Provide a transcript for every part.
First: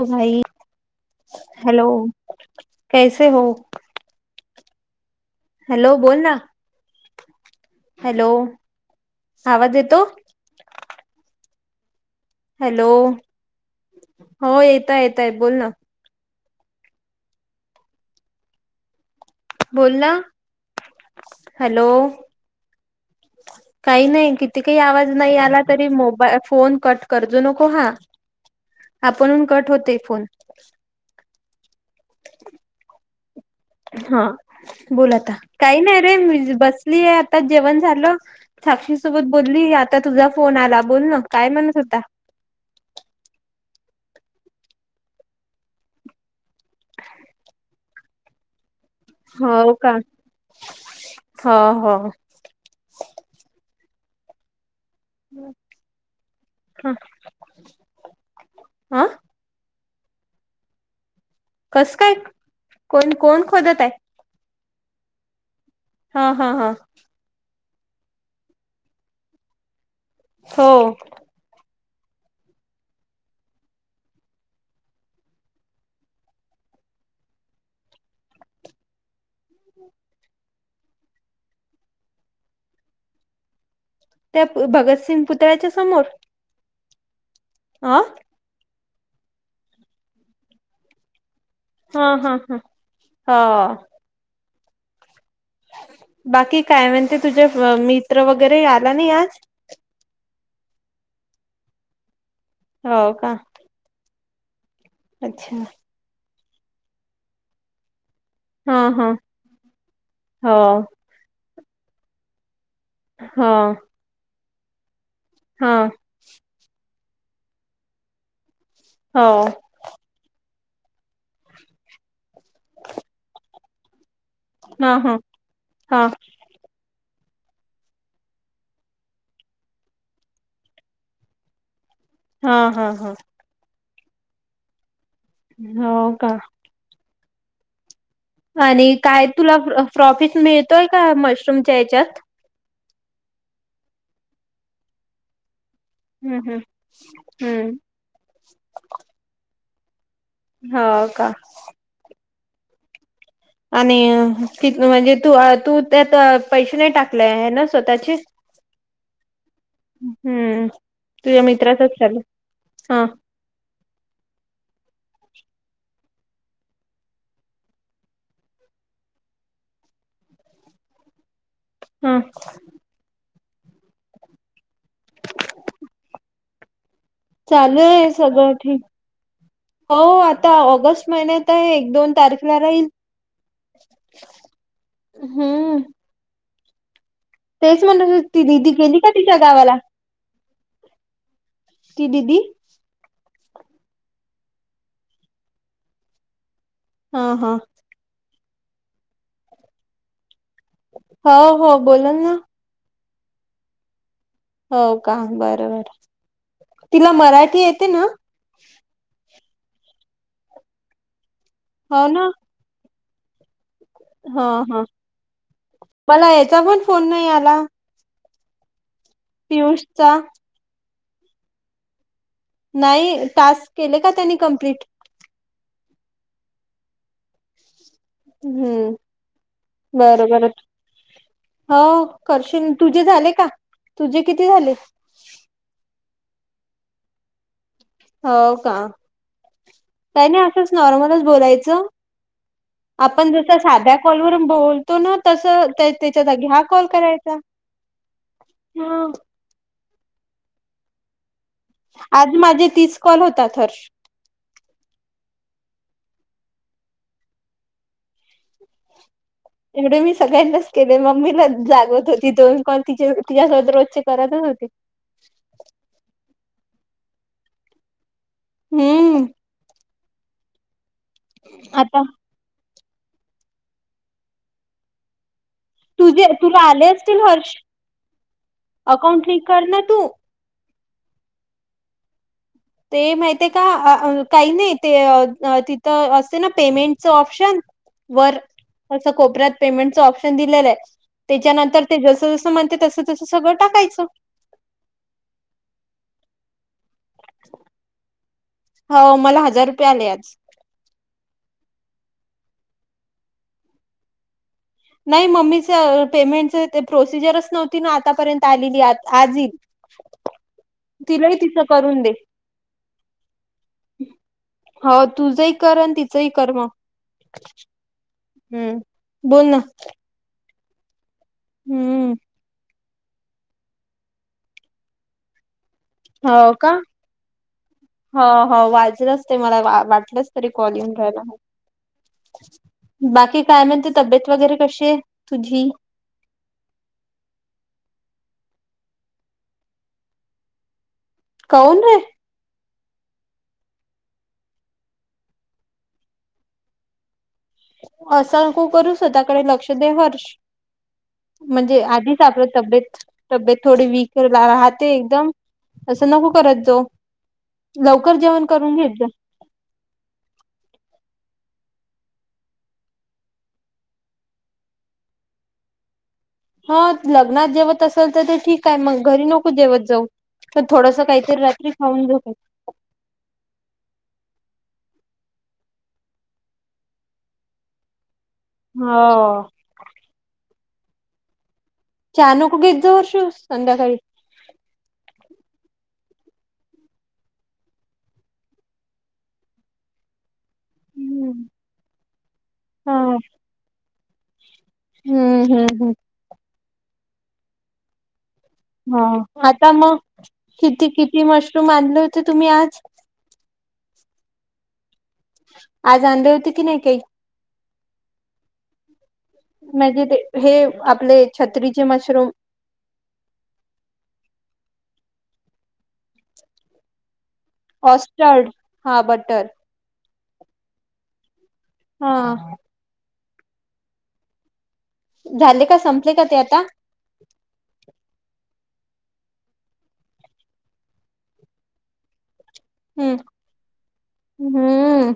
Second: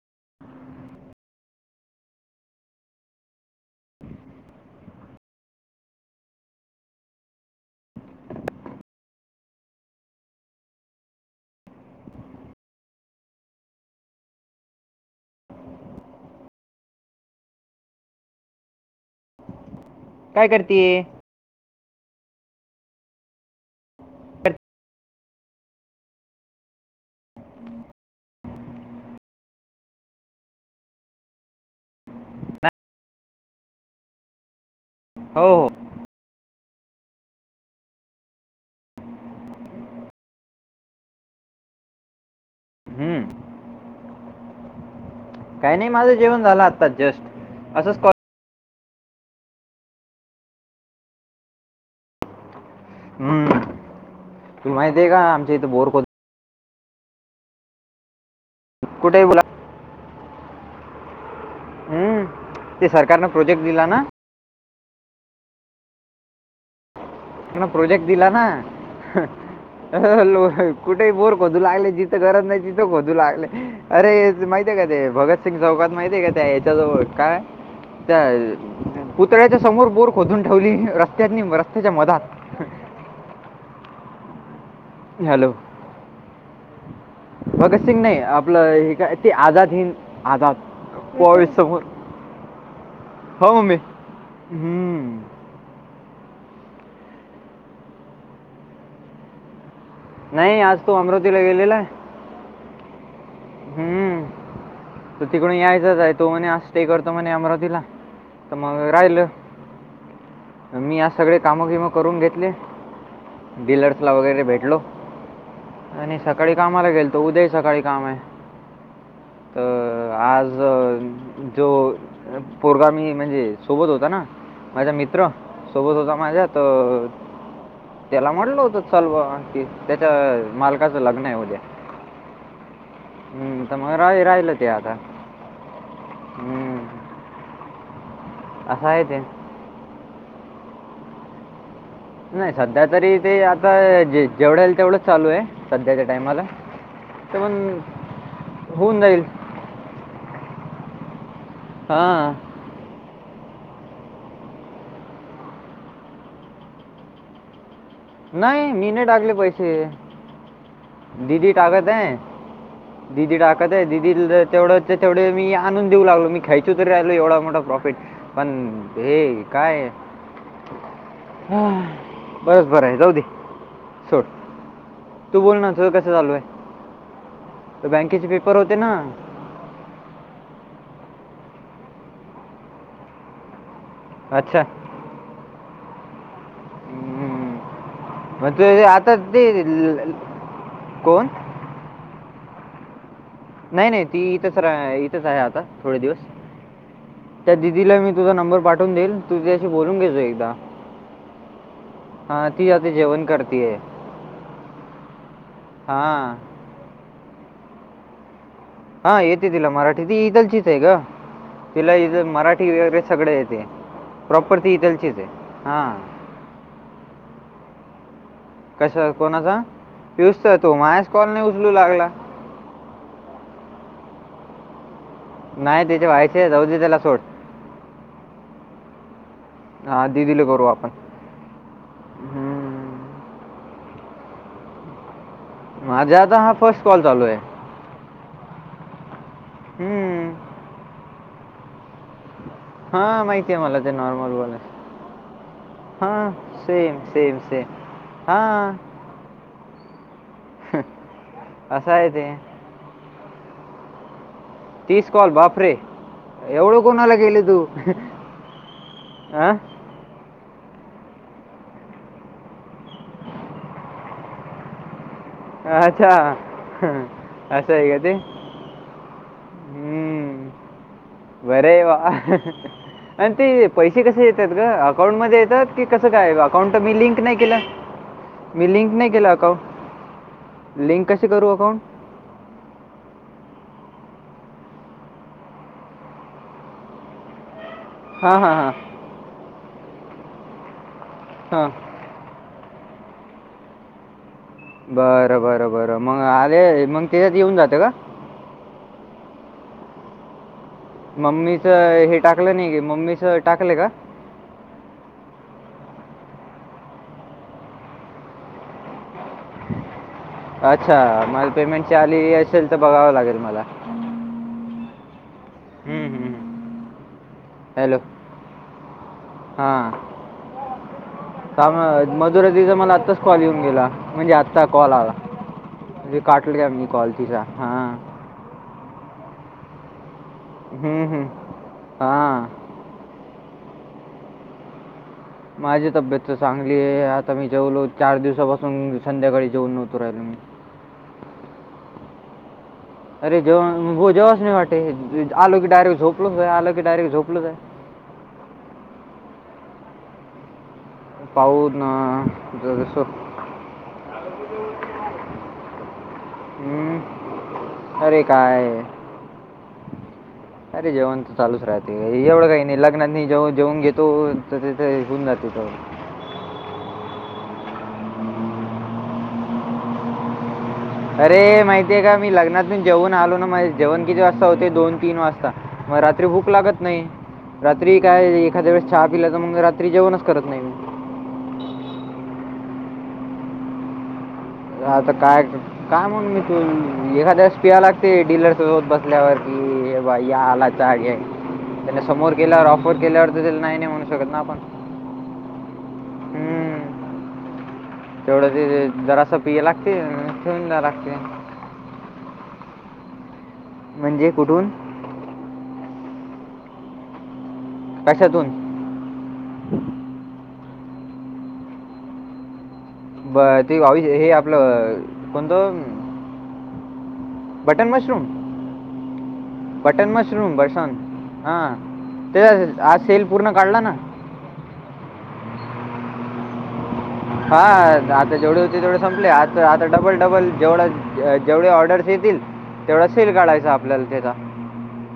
होअ भाई हॅलो कैसे होओ. - हॅलो बोल नां. - हॅलो आवाज येतो. - [unintelligible] हॅलो अ हो येतं येतय बोल नं. - बोल नां काय करते हॅलो. - काही नाही किती काही आवाज नाही आला तरी मोबा फोन कट करजो नको हा आपणहून कट होते फोन हाआ बोला आता, हो हो काही नाही रे मी बसलीआहे आता जेवण झालं. - साक्षी सोबत बोलली आता तुझा फोन आला, बोलन काय? म्हणत होता. - हूम्म काही नाही, माझं जेवण झालं आता जस्टं. - असंच [unintelligible] होव का? होव होवं. - हूम्म तुले माहतीय का आमच्या इथे बोरकत खोद्.. - हंअं. - कुठेअ बोला. - कसं काय? हम्म. ते कोण सरकारनं कोण प्रोजेक्ट खोदतं दिला हाय. ना - हां हां हां. - तूला प्रोजेक्ट दिला नां हं हहहल हो कुठे बोलू. - खधू लागले जिथं गरत नाही तिथं खधू लागले अरे तू माहित आय का ते भगत. - तटी चौकात माहितीय का त्या याच्याजवळ काय?. - त्याअ पुतळ्याच्या समोर बोर खोदून ठेवली रस्त्यात नी रस्त्याच्या मधात. - [inaudible] त्याअ भगतसिंग पुतळ्याच्या समोर. - भगत सिंग नाही, आपलं हे काय ते आझाद हिंद आझाद. - बाईस सोबत हा हा हा हाव मम्मी हो हूम्म्ं. - बाकीय काय? महणते तुझे मित्र वगैरे आला नाही आजं. - नाहीं आज तो अमरावतीला गेलेला आहे. - होवं कां?. - हम्म् तटीकोणी यायचाचंं आहे, तो म्हणे आज स्टे करतो म्हणे अमरावतीला. - हा तरमग हा राहिलं हो मी आज सगळे काम गीम करून घेतले. हो - डिलर्सला वगैरे भेटलो. - हांआ आणि सकाळी कामाला गेलतो. उद्या सकाळी काम -हाय. - होवं . तर आज जो पोरगा मी म्हणजे सोबत होता नां. - माझा हा हा मित्र सोबत हा होता, माझ्या तरअ त्याला म्हणलं होत चल बुवा आणखी त्याच्या मालकाचं लग्न हाय उद्या. हां हां हां. हम्म तर मग राह राहिल ते आता. होका? हं. असं आणि आहे ते. काय तुला प्रॉफिट मिळतोय का, मशरूमच्या याच्यात? नाही सध्या तरी ते आता जेवढं येईल, तेवढंच चालू आहे. सध्याच्या हम्म टाइमाला, हम्म तर हम्म मगं होऊन जाईल. हो का. हा. आणि ती म्हणजे तू तू त्यात पैसे नाही टाकले आहे ना स्वतःचे? नाही, मी नाही टाकले पैसे. हम्म तुझ्या दीदी टाकत मित्राचच आहे चालू हा दीदी टाक तेय, दिदीला तेवढं तेवढे मी आणून देऊ लागलो, मी खायचो तरी राहीलो एवढा मोठा प्रॉफिट. पण हे का. हा. हं. बस बरं आहे जाऊ दे, सोड. तू बोल ना, तुझं कसं चालू आहे? चालू तर आहे बँकेचे सगळं पेपर होते ठीक. ना हो आता ऑगस्ट महिन्यात आहे, एक दोन तारखेला राहील. अच्छा. हम्म. हम्म. तेच म्हणून [unintelligible] आता ते कोण? ती दीदी नाही नाही ती इथच रा इथंच आहे आता, थोडे दिवस. हा हा त्या दिदीला मी तुझा नंबर पाठवून देईल, तू त्याशी बोलून घेजा एकदा. हो हो, बोलोल ना. हां ती आता जेवण करती आहे. हो का, बर बर. हां तिला मराठी येते ना? हा येते तिला मराठी, ती इथलचीच आहे गं. तिला हो इथे ना मरा ठी वगैरे सगळे येते. हा प्रॉपर ती हा इथलचीच आहे. हा. मला याचा पण फोन नाही आला. कशा कोणाचा? पियुषचा पियूषचा, तो मायाच कॉल नाही उचलू लागला. नाही, टास्क केले का त्याने कम्प्लीट? नाही त्याचे व्हायचे आहे, जाऊ दे त्याला सोड. हम्म, हां बर दिदीला बर. करू आपण हो करशीन, तुझे झाले हम्म. का, तुझे किती झाले? माझ्या आता हा फर्स्ट कॉल चालू आहे. हो का. काही हम्म. नाही असंच नॉर्मलच बोलायचं. ह हा आपण माहिती जसं आहे मला, ते साध्या नॉर्मल कॉलवरून बोलायच. बोलतो ना तसं त्या हा, त्याच्या जागी कॉल सेम करायचा. Same same. हा. आज माझे तीस कॉल होतात हर्श. तीस कॉल बापरे, एवढं कोणाला केले तू? ह. एवढे मी सगळ्यांनाच केले, मम्मीला जागवत होती. दोन कॉल तिचे तिच्यासोबत रोजचे करतच होती. अच्छा, असं आहे का ते? हम्म. बर आहे वा आता आणि ते पैसे कसे येतात ग, अकाउंट मध्ये येतात ते कसं तुझे काय, तुला अकाउंट आले मी लिंक असतील नाही हर्ष केलं. मी लिंक नाही केलं अकाउंट. न तू लिंक कशी करू अकाउंट ते माहित आहे का काही नाही ते तिथं असते ना पेमेंटचं ऑप्शन वर हां हां हां अस कोपऱ्यात पेमेंटच ऑपशन दिलेलं आहे हां त्याच्यानंतर ते जस जसं म्हणते तस तसं सगळं टाकायचं बरं बरं बरं मग आले मग त्याच्यात येऊन जाते का हो मला हजार रुपये आले आज मम्मीच हे टाकलं नाही की मम्मीच टाकलं का नाही मम्मीच पेमेंटच ते प्रोसिजरच नव्हती ना आतापर्यंत आलेली आज अच्छा तिलाही मला तिचं पेमेंट करून दे आली असेल तर बघावं लागेल मला हो तुझं एक करण तिचंही कर्म हॅलो हम् बोल ना का हम्म मधुरा दिचा मला आत्ताच कॉल येऊन गेला म्हणजे आत्ता कॉल आला ते हो काटलं का घमी कॉलतीचा हा हो हो वाजलंच ते मला वाटलंच तरी कॉलम हम्म, रायला हम्म. हां बाकी काय म्हणते तब्येत वगैरे कशी आहे तुझी माझी तब्येत चांगली आहे आता मी जेवलो चार दिवसापासून संध्याकाळी जेऊन नव्हतो राहिल मी ह काऊन रे [inaudible] अरे जेवण जेवाच नाही वाटे आलो की डायरेक्ट झोपलच आहे आल की डायरेक्ट झोपलच आहे असं नको करू स्वतकडे लक्ष दे हर्ष म्हणजे पाहून आधीच आपलं तब्येत जसं तब्येत थोडी वीक राहते एकदम असं नको करत जाऊ हम्म. लवकर अरे जेवण करून काय घेत जा [inaudible] अरे जेवण तर चालच राहते एवढं काही नाही लग्नात जे्हा जेवण घेतो तर तेथे होेऊन जातो तेव ह लग्नात जेवत असेल तर ते ठीक आहे मग घरी नको जेवत जाऊ तर थोडस काहीतरी रात्री खाऊन झोय ण जेवण आलो ना म जेवण किती वाजता होते दोन तीन वाजता मग रात्री भूक लागत नाही रात्री काय एखाद्या वेळेस चहा पिला तर हो मग रात्री जेवणच करत नाही म चानूक घेत जा वर्षू संध्याकाळी आता काय काय म्हणून मी तू एखाद्यास पि लागते डीलरसोत बसल्यावर कि बा या आला त्या समोर केल्यावर हा ऑफर केल्यावर तरला नाही नाही म्हणू शकत ना आपण हम्म हम्म हम्म हम्म. तेवढं ते हा जरासं पिया आता मग लागते ठेवून द्या किती लागते किती मशरूम आणले होते तुम्ही आज म्हणजे कुठून आज आ आणध होते की नाही काही कशातून म्हणजे ते हे आपले छत्रीचे मशरूम ब ते आवी हे आपलं कोणतं बटन मशरूम ॉस्टर्ड हा बटर बटन मशरूम बसव हा हा त्या आज सेल पूर्ण काढला ना झाले का संपले का ते आता हा आता जेवढे होते तेवढे संपले आ आता डबल डबल जेवढ जेवढे ऑर्डर्स येतील तेवढा हम्म सेल काढायच आपल्याला तेथ हम्म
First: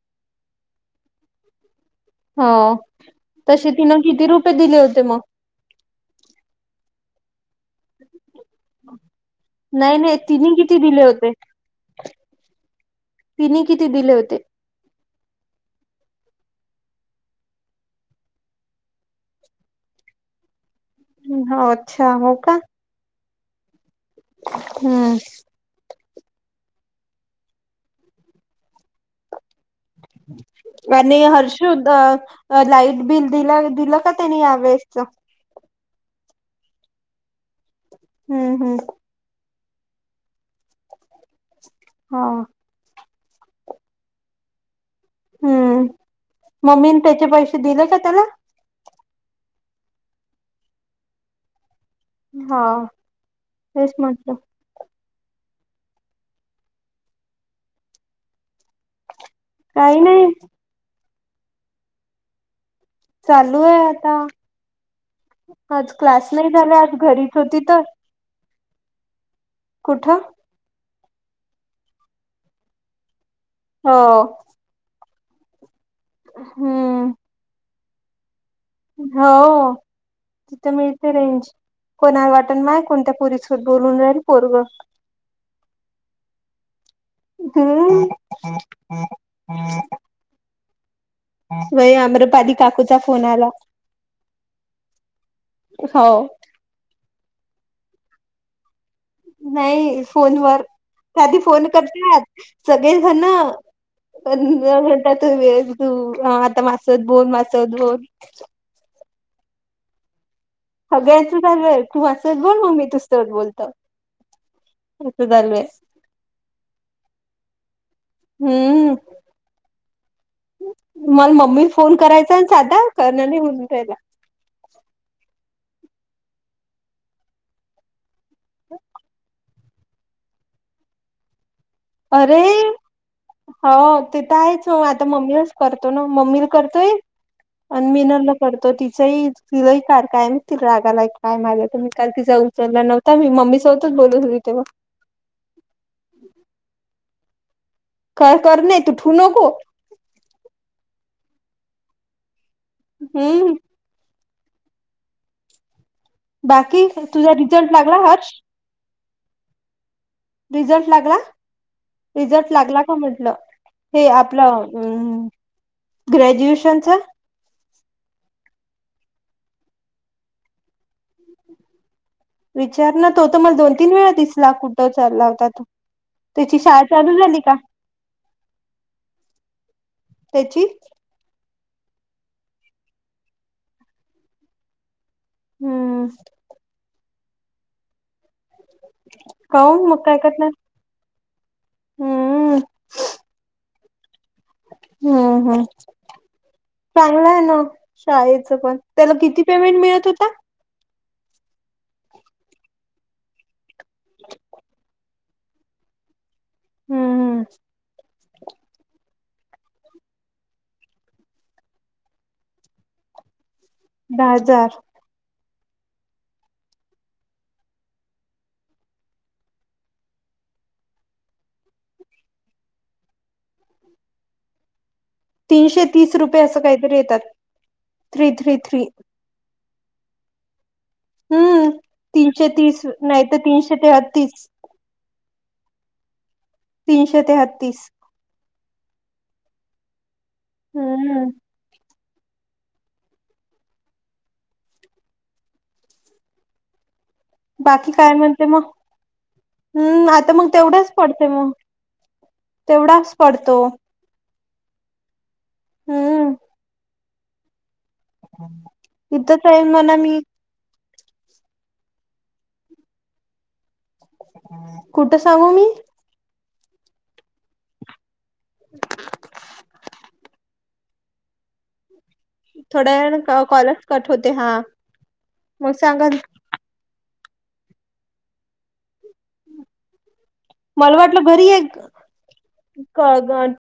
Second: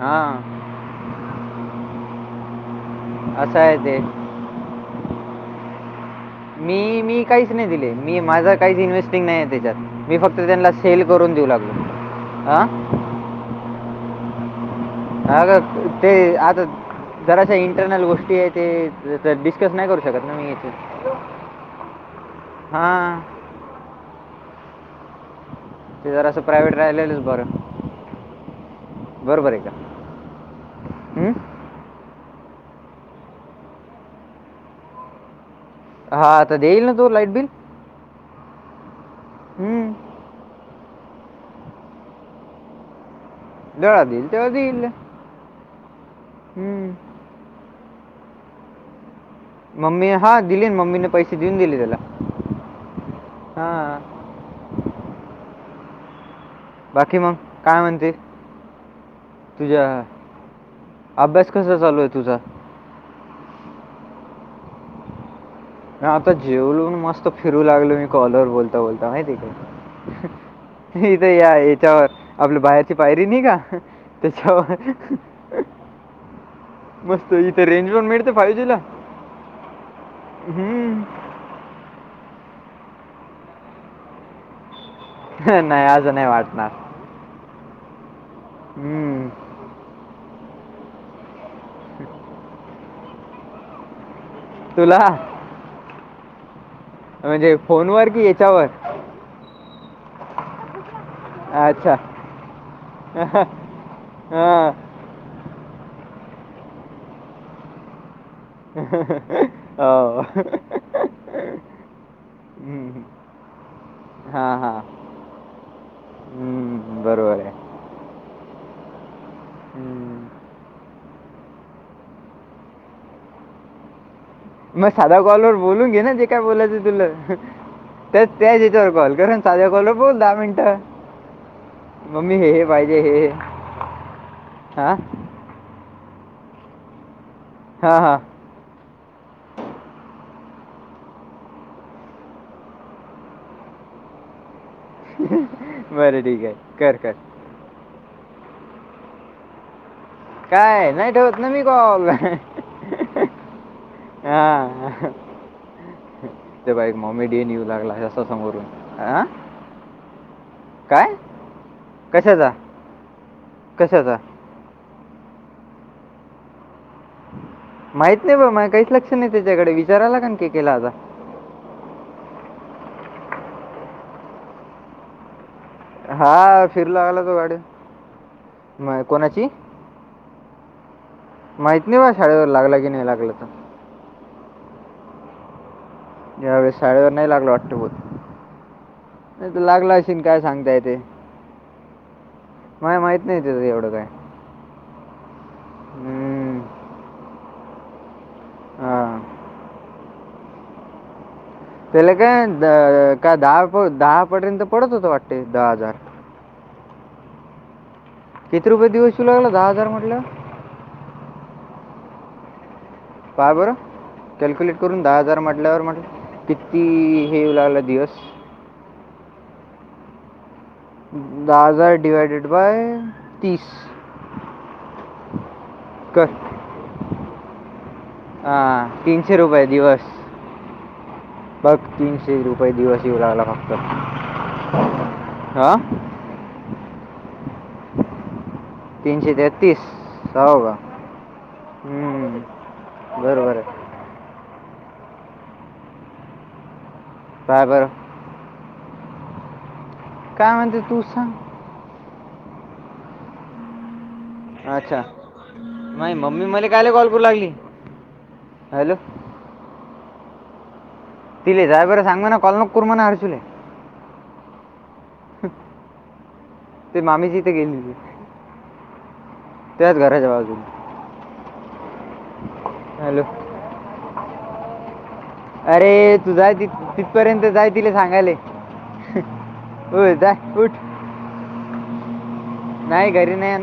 हा हो असं तसे आहे ते तिनं किती रुपये दिले होते मग मी मी काहीच नाही दिले मी माझा काहीच इन्व्हेस्टिंग नाही आहे नाही त्याच्यात नाही मी फक्त तिने त्यांना किती दिले सेल होते? करून देऊ लागलो आह तिने किती दिले होते अग ते आता जराशा इंटरनल गोष्टी आहे ते डिस्कस नाही करू शकत ना मी इथे हो अच्छा हो का हां हम्म ते जरा असं प्रायव्हेट राहिलेलंच बरं बरोबर आय का म नाही हं? हर्ष [inaudible] अ लाईट बिल दि दिलं का त्यांनी यावेेळेसच हा तर देईल ना तो लाईट बिल हम्म हम्म हम्म हा जवा देईल तवा देईल हम्म हं. मम्मीने त्याचे पैसे दिले का त्याला मम्मी हा दिली मम्मीने पैसे देऊन गेली त्याला हा तेच हां म्हण बाकी मग काय म्हणते तुझ्या काही नाही अभ्यास कसा चालू आहे तुझा चालू आहे आता आज क्लास नाही झाला आज घरीच होती तर कॉलर बोलता बोलता माईतिये का कुठं हित या हेच्यावर आपली बाहेरची पायरी नाइ का हो त्याच्यावर हम्म मस्त इथे रेंज रोन मिळते फाय्ह जी ला होऊ तिते मिळते रेंज कोणा वाटण माय कोणत्या पुरीस बोलून राहील पोरगं नाइ अस नाइ वाटणार हम्म हे अम्रपाली काकूचा फोन आला तुला हो म्हणजे फोन वर कि येच्यावर नाही फोनवर आधी फोन अच्छा करतात सगळे झाण हां पण म्हणतात वेळ तू आता मासवत बोल मासवत बोल हो सगळ्याचं चालं आहे तू माझ्यासोबत बोल मी तुसोबत बोलत हां हां इथे चालू आहे बरोबरय हम्म हम्म मला मम्मी फोन करायचा साधा करणार नाही म्हणून त्यायला मग साधा कॉलवरर बोलून घे ना जे काय बोलायचं तुला त्या त्या याच्यावर कॉल कर ना साध्या कॉलवर बोल दहा मिनिटं अरे हे हे हो तेिथ आहेच हो हा आता मम्मी करतो ना मम्मी ल करतोय आणि हा हा मीना ल करतो तिचंही तिलाही कार काय म ति रागालाय काय माझा तर मी का तिचा उचलला नव त्या मी मम्मीसोबतच बोलत हो तेव्हा बरं ठीक आय कर कर कॉल करणे तू ठिवू नको काय नाइ ठेवत ना मी कॉल हम्म हा ते बाकी बाई तुझा मॉमेडीयन येऊू रिझल्ट लागला [unintelligible] हर्ष समोरून अ रिझल्ट लागला कशाचा रिझल्ट लागला का म्हटलं हे कशाचा आपलं अम् ग्रॅज्युएशनच माहित नाही बा काहीच लक्ष नाही त्याच्याकडे विचारायला काण की केला आता विचार ना तो त मला दोन तीन वेळा दिसला कुठं चाललावता त त्याची हा शाळा फिरू चालू लागला तो झाली का गाडी म कोणाची. त्याची माहत नाही बा शाळेवर लागलं की नाही लागलं तर. हम्म. यावेळेस शाळेवर नाही लागल वाट्टभूत. नाही त काऊन लागला मग अशन काय करणार सांगताय ते हम्म माहित नाही त. एवड काय. हम्म हम् हम्म, चांगलं आहे ना. शाळेचं पण त्याला हा किती पेमेंट मिळत हो. त्याला काय का दहा दहा पर्यंत पडत होत वाटतेे दहा हजार. हम्म किती रुपये दिव श लागला दहा हजार म्हटल्या. पाहा बरं दहा कॅल्क्युलेट हजार करून. दहा हजार म्हटल्यावर म्हट किती हेऊ लागला दिवस. दहा हजार डिवायडेड बाय तीस तीनशे तीस कर रुपये असं काहीतरी येतात थ्री थ्री थ्री रुपय दिवस. हम्म बग तीनशे रुपये तीस दिवस येऊ नाही तर लागला फक्त तीनशे तेहतीस हा तीनशे तेहतीस. तीनशे तेहतीस सव का हम्म हम् बरोबर आहे. बाकी काय म्हणते मग हम् आता मग काय म्हणते तेवढाच तू पडते मग. सांग तेवढाच पडतो. अच्छा नाही हम्म मम्मी मला कायला कॉल करू लागली. हॅलो इथंच आहे म्हणा मी. तिले जायर सांग ना कलनक कू म्हणा हरसुले. कुठं सांगू मी. ते मामी जीथे गेली. त्याच घराच्या बाजून. थोड्याण कॉलर्स कट होते हा. मग सांगाल अरे तुझा त. पर्यंत जाय तिला सांगाले हो जा उठ. मला वाटलं घरी आहे. नाही घरी नाही ना.